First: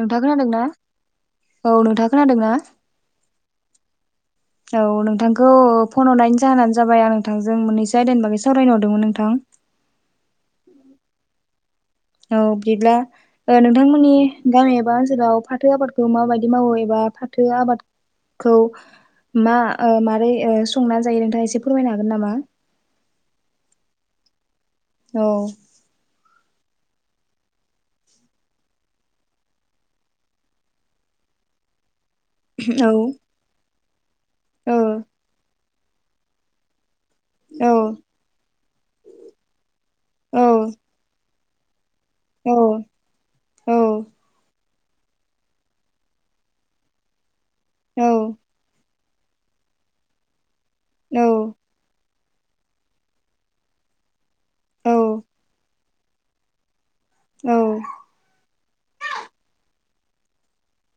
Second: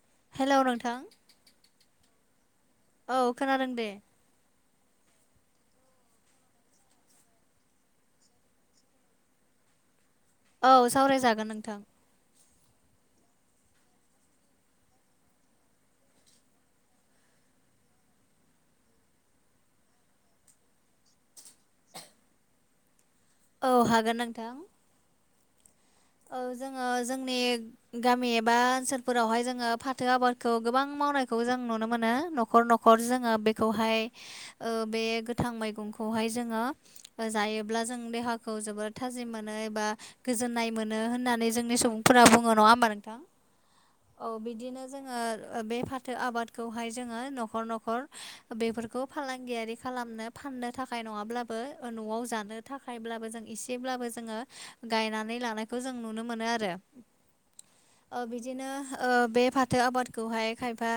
नोंथाङ हेलौ खोनादोंना नोंथां औ नोंथाङ खोनादोंना? औ खोनादों दे। [inaudible] औ नोंथांखौ फन हरनायनि जाहोनानो जाबाय आं नोंथांजों मोननैसो आयदानि बागै सावरायनो हरदोंमोन नोंथां। औ सावरायजागोन नोंथां। औ बिदिब्ला ओ नोंथांमोननि गामि एबा ओनसोलाव फाथो आबादखौ माबायदि मावो एबा फाथो आबाद खौ मा ओ मारै ओ संना जायो नोंथाङा एसे फोरमायनो हागोन नामा? औ हागोन नोंथां। औ ओ जोङो जोंनि गामि एबा ओनसोलफोरावहाय जोङो फाथो आबादखौ गोबां मावनायखौ जों नुनो मोनो नख न'खर औ न'खर जोङो बेखौहाय ओ बे गोथां मैगंखौहाय जोङो औ जायोब्ला जों देहाखौ जोबोर थाजिम मोनो एबा औ गोजोननाय मोनो होननानै जोंनि सुबुं फोरा बुङो औ नङा होनोमबा नोंथां औ बिदिनो जोङो बे फाथो आबादखौहाय जोङो न'खर न'खर औ बेफोर खौ फालांगियारि खालामनो फाननो थाखाय औ नङाब्लाबो न'आव जानो थाखायब्लाबो जों इसेब्लाबो जोङो औ गायनानै लानाय खौ जों नुनो मोनो आरो। औ ओ बिदिनो ओ बे फाथो आबादखौहाय खायफा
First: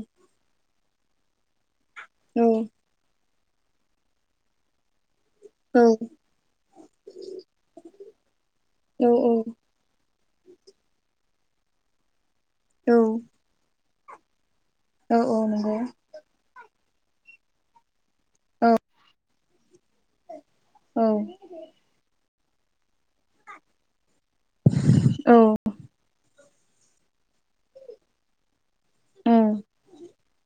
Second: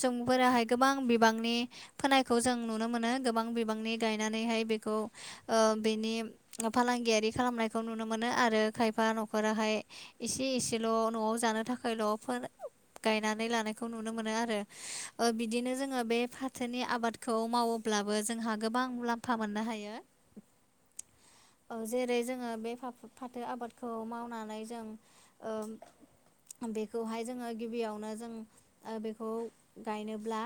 सुबुं फोराहाय गोबां बिबांनि फोनायखौ जों नुनो मोनो गोबां बिबांनि गायनानैहाय बेखौ ओ औ बेनि फालांगियारि खालामनायखौ नुनो मोनो आरो खायफा न'खरा ओमाय एसे एसेल' न'आव जानो थाखायल' फोन औ गायनानै लानायखौ नुनो मोनो आरो औ ओ बिदिनो नंगौ जोङो बे फा थोनि आबादखौ मावोब्लाबो जोंहा गोबां मुलाम्फा मोननो हायो औ औ जेरै जोङो बे फाथो आबादखौ मावना नानै जों औ ओ बेख खौहाय जोङो गिबियावनो जों बेखौ ओं गायनोब्ला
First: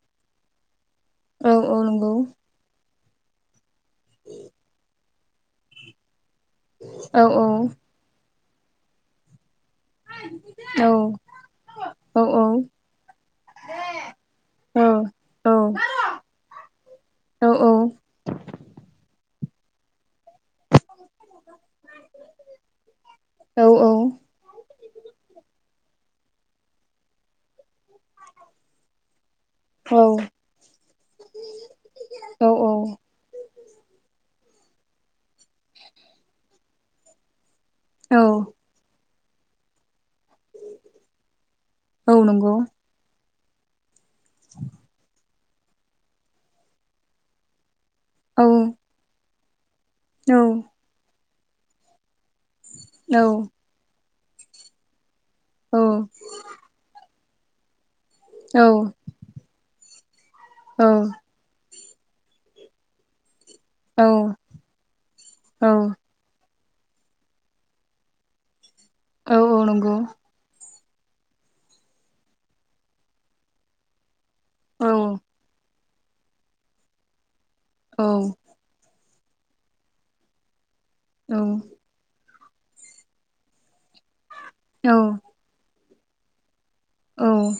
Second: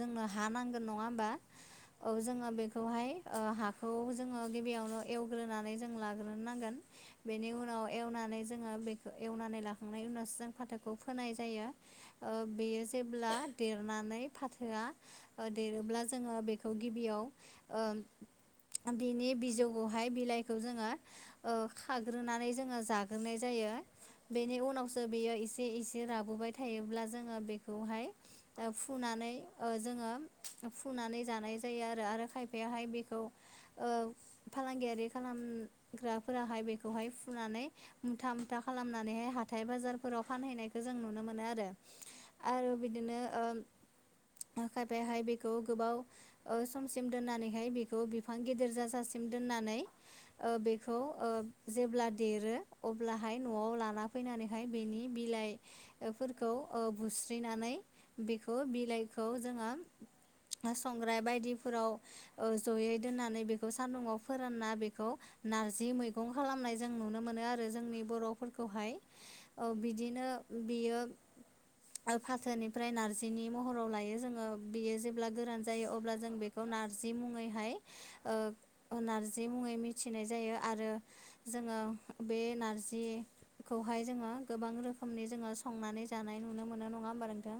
जोंनो हा नां गोन नङा होमा औ नंगौ औ जोङो बेखौहाय ओ‌ हाखौ जोङो गिबियावनो एवग्रोनानै जों लाग्रोनांगोन औ औ बेनि उना एवनानै जोङो बेखौ एवनानै लाखां खांनायनि उनावसो जों औ फाथोखौ फोनाय जायो औ ओ बेयो जे जेब्ला देरनानै औ फाथोआ औ देरोब्ला जोङो बेखौ गिबियाव औ ओ बिनि बिजौखौहाय बिलाइ बेखौ जोङो ओ खाग्रोनानै जोङो जाग्रोनाय औ जायो। बेनि उनावसो बेयो एसे एसे राबाय थायोब्ला जोङो बेखौहाय फुनानै जोङो फुनानै जानाय जायो आरो आरो औ खायफायाहाय बेखौ ओ फालांगियारि खालामग्राफोराहाय बेखौहाय औ खालामनानैहाय हाथाय बाजारफोराव फानहैनायखौ जों नुनो मोनो आरो। औ नंगौ आरो बेबादिनो ओ खायफायाहाय बेखौ बेखौ गोबाव समसिम दोननानैहाय बेखौ बिफां औ गेदेर जाजासिम दोननानै औ बेखौ जेब्ला देरो औ अब्लाहाय न'आव लाना फैनानैहाय बेनि औ बिलाइफोरखौ बुस्रिनानै बेखौ बिलाइ बेखौ जोङो औ संग्राय बायदिफोराव ओ जयै दोन्नानै बेखौ औ सान्दुुङाव फोरानना बेखौ नारजि मैगं खालामनाय जा जों नुनो मोनो आरो जोंनि बर'फोरखौहाय औ नंगौ बिदिनो बियो फाथोनिफ्राय नारजिनि महराव लायो जों औ बियो जेब्ला गोरान जायो अब्ला जों बेखौ नारजि मुङैहाय नारजि मुङै मिथिनाय जायो आरो जोङो बे नारजिखौहाय जोङो गोबां औ रोखोमनि जोङो संनानै जानाय नुनो मोनो नङा नङा होमबा औ नोंथां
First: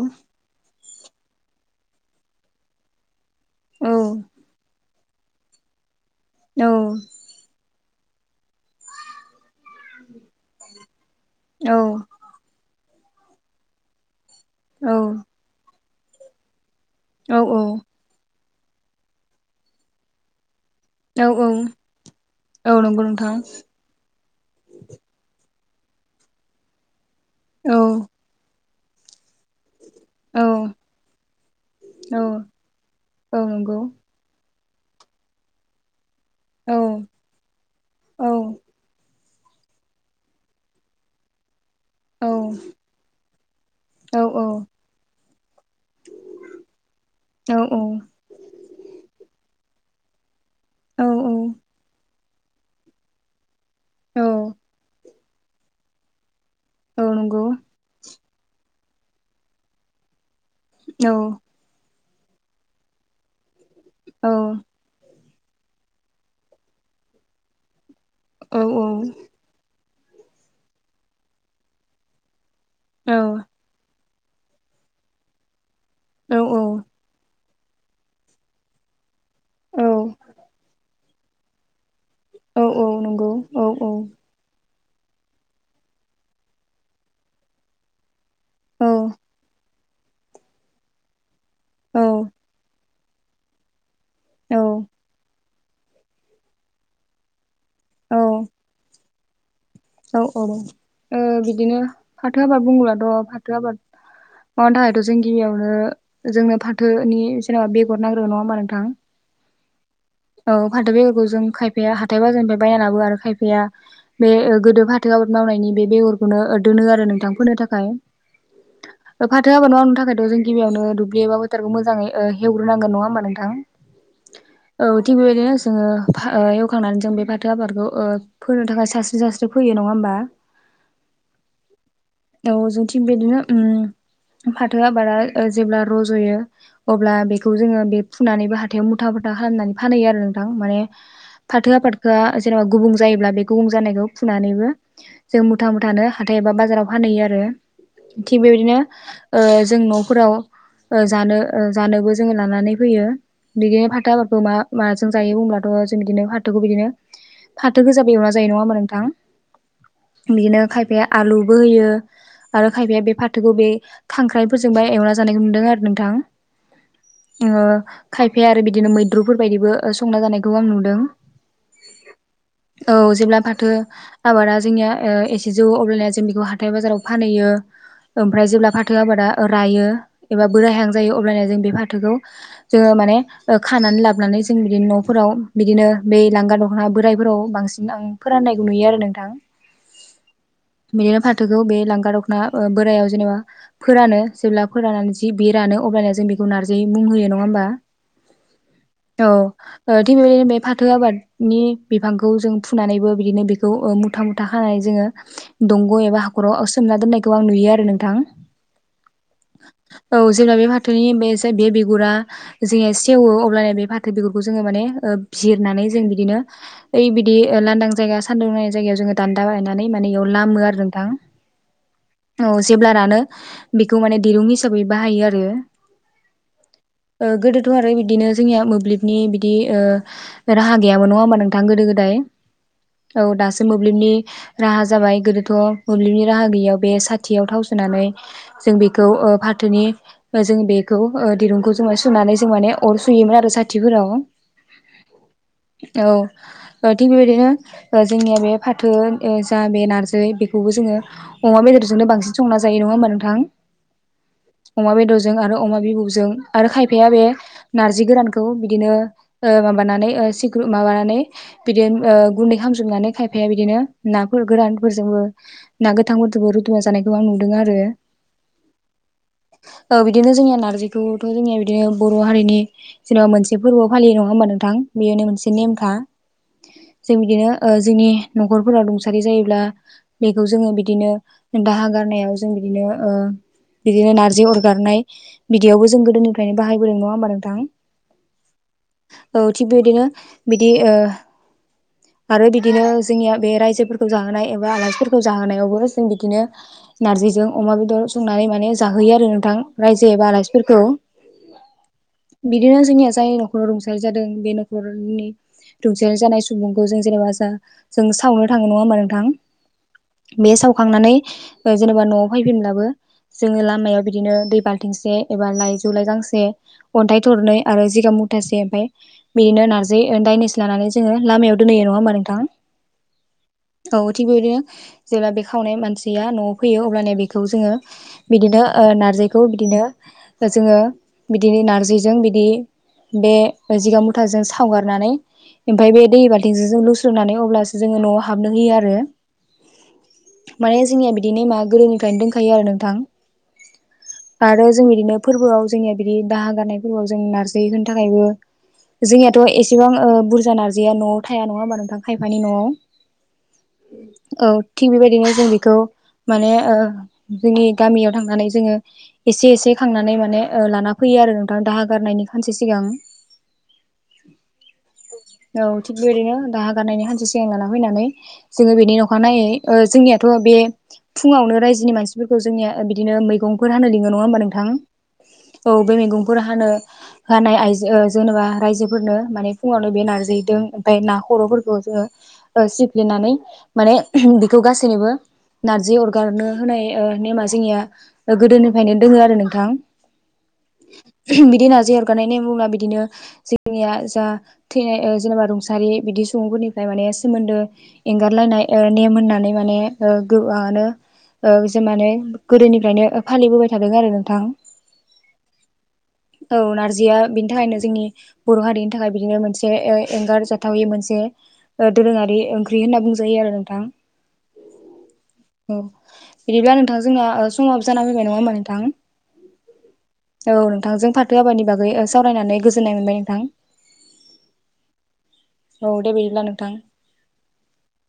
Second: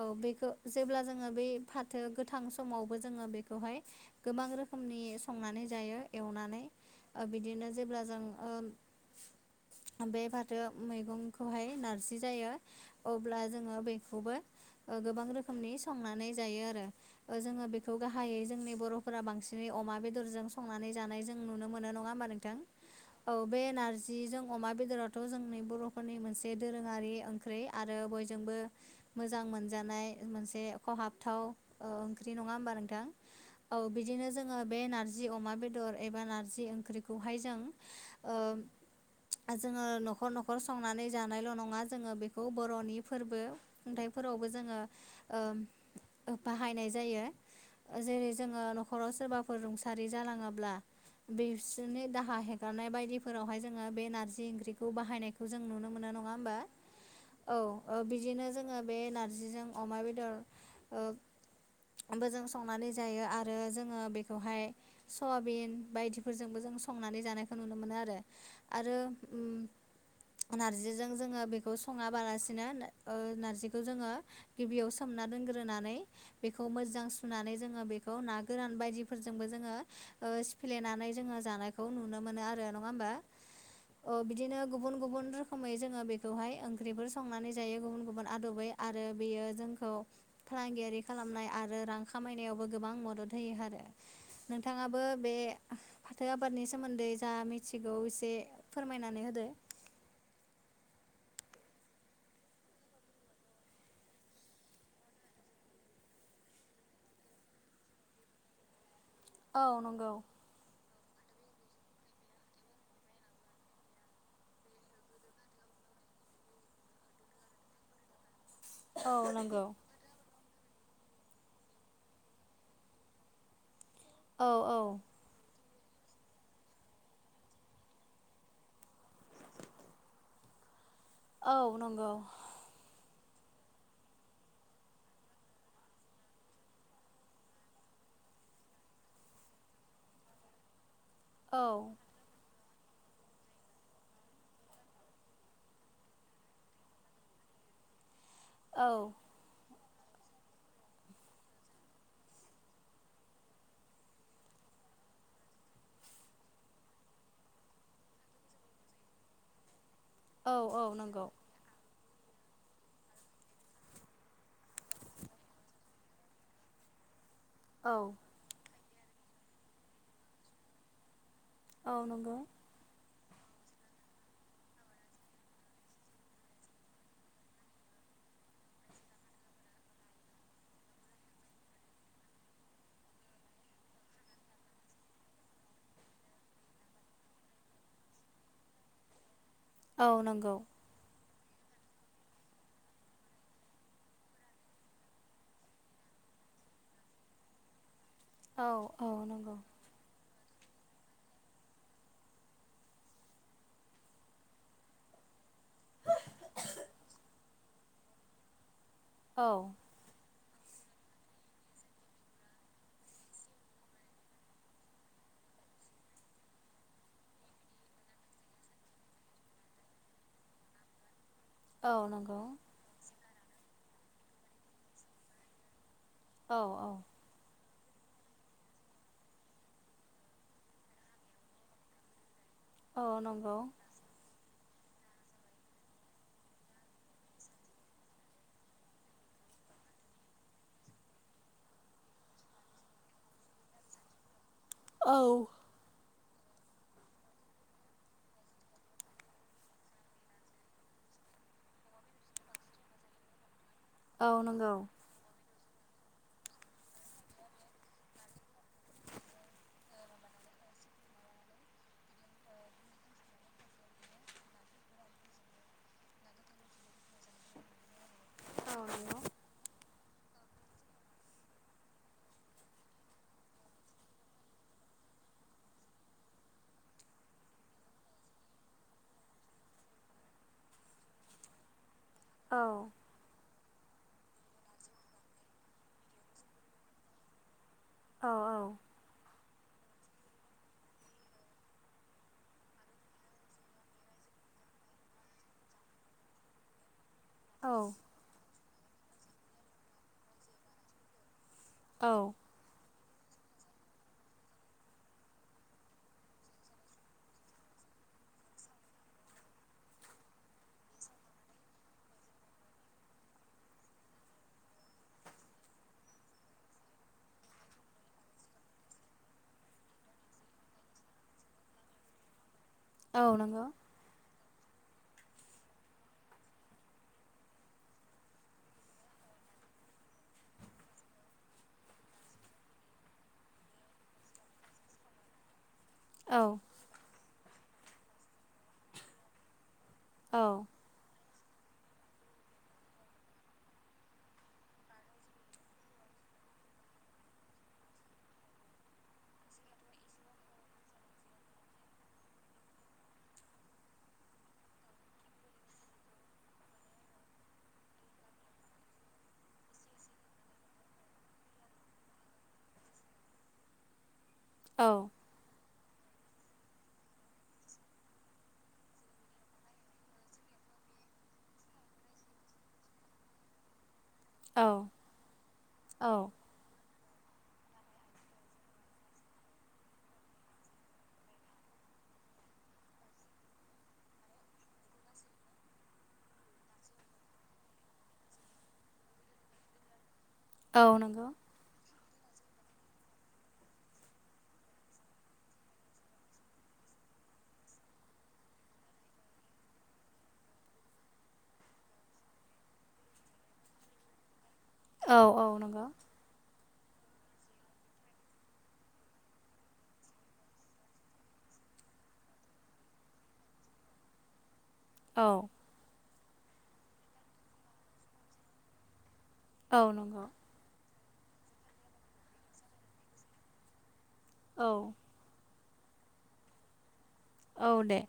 औ बेखौ। जेब्ला जोङो बे फाथो गोथां समावबो जोङो बेखौहाय औ औ गोबां रोखोमनि संनानै जायो एवनानै औ औ बिदिनो जेब्ला जों बे फाथो मैगंखौहाय नारजि जायो अब्ला जोङो बेखौबो औ औ गोबां रोखोमनि संनानै जायो आरो। जोङो बेखौ गाहायै जोंनि बर'फोरा बांसिनै अमा बेदरजों संनानै जानाय जों नुनो मोनो नङा होमबा नोंथां।? औ नंगौ नोंथां नारजि जजों अमा बेदरावथ' जोंनि बर'फोरनि मोनसे दोरोङारि ओंख्रि औ आरो। जोंबो मोजां मोनजानाय औ मोनसे खहाबथाव औ ओंख्रि नङा होमबा नोंथां औ बिदिनो जों ङ बे नार्जि अमा बेदर एबा नारजि औ ओंख्रिखौहाय जों औ जोङो न'खर न'खर संनानै जानायल' नङा जोङो औ बेखौ बर'नि फोरबो औ औ खन्थाइफोरावबो जोङो बाहायनाय जायो औ जेरै जोङो नखराव सोरबाफोर रुंसारि जालाङोब्ला औ बिसोरनि दाहा हेगारनाय बायदि। फोरावहाय जोङो बे औ नारजि ओंख्रिखौ बाहायनायखौ जों नुनो मोनो नङा होमबा औ नंगौ औ? बिदिनो जोङो बे नारजिजों अमा बेदर औ बजों संनानै जायो आरो जोङो औ बेखौहाय सयाबिन बायदिफोरजोंबो जों संनानै जानायखौ नुनो मोनो आरो। औ आरो नारजिजों जोङो बेखौ सङाबालासिनो नारजिखौ जोङो गिबियाव सोमना दोनग्रोनानै औ बेखौ मोजां सुनानै जोङो बेखौ ना गोरान बायदिफोरजोंबो जोङो औ सिफ्लेनानै जोङो जानायखौ नु नुनो मोनो औ आरो नङा औ होमबा। नंगौ औ बिदिनो गुबुन गुबुन रोखोमै जोङो बेखौहाय ओंख्रिफोर संनानै जायो गुबुन गुबुन आदबै औ आरो बेयो जोंखौ फालांगियारि खालामनाय आरो आरो औ रां खामायनायावबो गोबां मदद होयो आरो औ नोंथाङाबो बे फाथो आबादनि सोमोन्दै जा मिथिगौ एसे फोरमायनानै होदो। औ औ बिदिनो फाथो आबाद बुङलाथ' फाथो आबाद माबानि थाखायथ' जों गियावनो जोंनो फाथोनि जेनेबा बेगर नांग्रोोन नङा होमबा नोंथां। औ नंगौ। औ फाथो बेगरखौ जों खायफैाया हाथायबा जोंनि बायानाबो आरो खायफाया बे गोदो फाथो आबाद मावनायनि बे बेगरखौनो दोनो आरो नोंथां फोनो थाखाय औ फाथो नंगौ हाब न न थाखायथ' जों गिबियावनो दुब्लिबाोथारखौ मोजाङै हवग्रोनांग नङा होमबा नोंथां। औ थिग बेबायदिनो जोङो एवखांनानै जों बे फाथो आबादखौ ओ फोनो थाखाय सानस्रि सास्रि फोयो नङा होमबा? [inaudible] औ नंगौ। औ जों थिग बिदिनो उम फाथो आबादा ओ जेब्ला रज'यो अब्ला बेखौ जोङो बे फुनानैबो हाथायाव मुथा बुथा खालामनानै। फानहैयो आरो नोंथां माने औ फाथो आबादखौ। आ जेराव गुबुं जायोब्ला बे गुबुं जानायखौ फुनानैबो जों मुथा मुथानो हाथाय एबा बाजाराव फानहैयो आरो थिग बेबायदिनो औ ओ जों न'फोराव ओ जानो जानोबो जोङो लानानै फैयो बिदिनो फाथाफोरखौ मा माबाजों जायो अब्लाथ' जों बिदिनो फाथोखौ बिदिनो फाथो गोजा एवना जायो नङा होमबा नोंथां। औ बिदिनो औ खायफाया नंगौ आलुबो होयो आरो खायफाया बे फाथो। बे खांख्राइफोरजोंबा एवना जानायखौ नुदों आरो नोंथां ओ औ खायफा आरो बिदिनो मैद्रुफोरबायदिबो संना जानायखौ आं नुदों। औ नंगौ। औ जेब्ला फाथो आबादा जोंनिया ओ एसे जौ अब्लानिया जों बेखौ हाथाय बाजाराव फानहैयो। ओमफ्राय जेब्ला फाथो आबादा रायो एबा बोरायहां जायो अब्लाना जों बे फाथोखौ जोङो माने ओ खानानै लाब नानै जों बिदिनो न'फोराव बिदिनो बै लांगा दख'ना बोराइफोराव बांसिन आं फोराननायखौ नुयो आरो नोंथां। [inaudible] औ नंगौ। बिदिनो फाथोखौ बे लांगा दख'ना ओ बोराइयाव जेनेबा फोरानो जेब्ला फोराननानै जि बे रानो अब्लाना जों बेखौ नारजि मुं होयो नङा होमबा? औ। औ। ओ थिग बेबायदिनो बे फाथो आबादनि बिफांखौ जों फुनानैबो बिदिनो बेखौ ओ मुथा मुथा खानाय जोङो दंग' एबा हाख'राव सोमना दोननायखौ आं नुयो आरो नोंथां। औ। औ जेब्ला बे फाथोनि बे जे बे बिगुरा जेला सेवो अब्लाना बे फाथो बिगुरखौ जोङो माने ओ जिरनानै जों बिदिनो। ओइ बिदि ओ लांदां जायगा सान्दुं नांनाय जायगायाव जोङो दान्दा गायनानै माने इयाव लामो आरो नोंथां। औ नंगौ। जेब्लानानो बेखौ माने दिरुं हिसाबै बाहायो आरो। औ औ। ओ गोदोथ' आरो बिदिनो जोंनिया। मोब्लिबनि बिदि ओ राहा गैयामोन नङा होमबा नोंथां गोदो गोदाय औ दासो मोब्लिबनि राहा जाबाय गोदोथ' मोब्लिबनि राहा गैयियाव बे साथियाव थाव सोनानै जों बेखौ ओ फाथोनि जों बेखौ ओ दिरुंखौ जों सुनानै जों माने अर सुयोमोन आरो साथिफोराव औ। अ। ओ थिग बेबायदिनो जोंनिया बे फाथो ओ जा बे नारजि बेखौबो जोङो। अमा बेदरजोंनो बांसिन संना जायो नङा होमबा नोंथां औ नंगौ औ नंगौ अमा बेदरजों आरो अमा बिबुजों आरो खायफाया बे नारजि गोरानखौ बिदिनो ओ माबानानै माबानानै। माबानानै बिदिनो ओ गुन्दै खालामामजोबनानै खायफाया बिदिनो नाफोर गोरानफोरजोंबो। ना गोथांफोरजोंबो रुदुबना जानायखौ आं नुदों आरो। औ नंग। ओ बिदिनो जोंनिया नारजिखौथ' जोंनिया बिदिनो बर' हारिनि। जेनेबा मोनसे फोरबो फालियो नङा होमबा नोंथां बेयोनो मोनसे नेमखा। जों बिदिनो जोंनि न'खरफोरााव रुंसारि जायोब्ला बेखौ जोङो बिदिनो दाहा गारनायाव जों औ बिदिनो बिदिनो नार्जि अरगारनाय बिदियावबो जों गोदोनिफ्रायनो बाहायबोदों नङा होमबा नोंथां औ औ औ थिग बेबायदिनो बिदि आरो बिदिनो जोंनिया बे रायजोफोरखौ जाहोनाय एबा आलासिफोरखौ जाहोनायावबो जों बिदिनो। नार्जिजों अमा बेदर संनानै माने जाहोयो आरो नोंथां रायजो एबा आलासिफोरखौ। औ। बिदिनो जोंनिया जाय न'खराव रुंसारि जादों बे न'खरनि रुंसेारि जानाय सुबुंखौ जों जेनेबा जा जों सावनो थाङो नङा होमा नोंथां बे सावखांनानै जेनेबा न'आव फैफिनब्लाबो जोङनि लामायाव बिदिनो दै बालथिंसे एबा लाइजौ लाइजांसे अन्थाइ थरनै आरो जिगां मुथासे ओमफफ्राय बिदिनो नारजि दायनेस लानानै जोङो लामायाव दोनहोयो नङा होमबा नोंथां आ नंगौ औ थिग बेबायदिनो जेब्ला बे खावनाय मानसिया न'आव फैयो अबब्लानिया बेखौ जोङो बिदिनो नार्जिखौ बिदिनो जोङो बिदिनो नारजि जों बिदि बे जिगा मुथाजों सावगारनानै ओमफ्राय बे दै औ बाथिजों जों लुस्रनानै अब्लासो जोङो न'आव हाबनो होयो आरो माने जोंनिया बिदि नेमा गोदोनिफ्रायनो दोनखायो आरो नोंथां आरो जों बिदिनो फोरबोआव जोंनिया बिदि दाहा गारनाय फोरबोआव जों नारजि होनो थाखायबो जोंनियाथ' एसेबां बुरजा नारजिया न'आव थाया नङा होमबा नोंथां खायफानि न'आव औ थिग बेबायदिनो जों बेखौ माने जोंनि गामियाव थांनानै जोङो एसे एसे खांनानै माने लाना फैयो आरो दाहा गारनायनि खानसे सिगां औ औ थिग बेदिनो दा गारनायनि हानसे सिगां लाना फैनानै जोङो बेनि अख नायै जोंनियाथ' बे फुङावनो रायजोनि मानसिफोरखौ जोंनिया बिदिनो मैगंफोर हानो लिङो नङा होनोमबान नोंथां औ बे मैगंफोर हानो होनाय आइजो जेनेबा रायजोफोरनो माने फुङावनो बे नारजिदों ओमफ्राय ना खर'फोरखौ जोङो सिफ्लिनानै माने बेखौ गासैनिबो नारजि अरगारनो होनाय नेमा जोंनिया गोदोनिफ्रायनो दोङो आरो नोंथां औ नंगौ बिदि नजि हरगानायनि मुङा बिदिनो जोंनिया जा थैनाय जेनेबा रुंसारि बिदि सुबुंफोरनिफ्राय माने सोमोन्दो एंगारलायनाय नेम होननानै माने गोबानो जों मे गोदोनिफ्रायनो फालिबोबाय थादों आरो नोंथां औ औ नंगौ औ नारजिया बेनि थाखायनो जोंनि बर' हारिनि थाखाय बिदिनो मोनसे एंगार जाथावि मोनसे दोरोङारि ओंख्रि होनना बुंजायो आरो नोंथां औ औ बिदिब्ला नोंथां जोंना समावाबो जाना फैबाय नङा होमबा नोंथां औ नंगौ औ नोंथांजों फाथो आाबानि बागै सावरायनानै गोजोननाय मोनबाय नोंथां औ औ दे बिदिब्ला नोंथां औ दे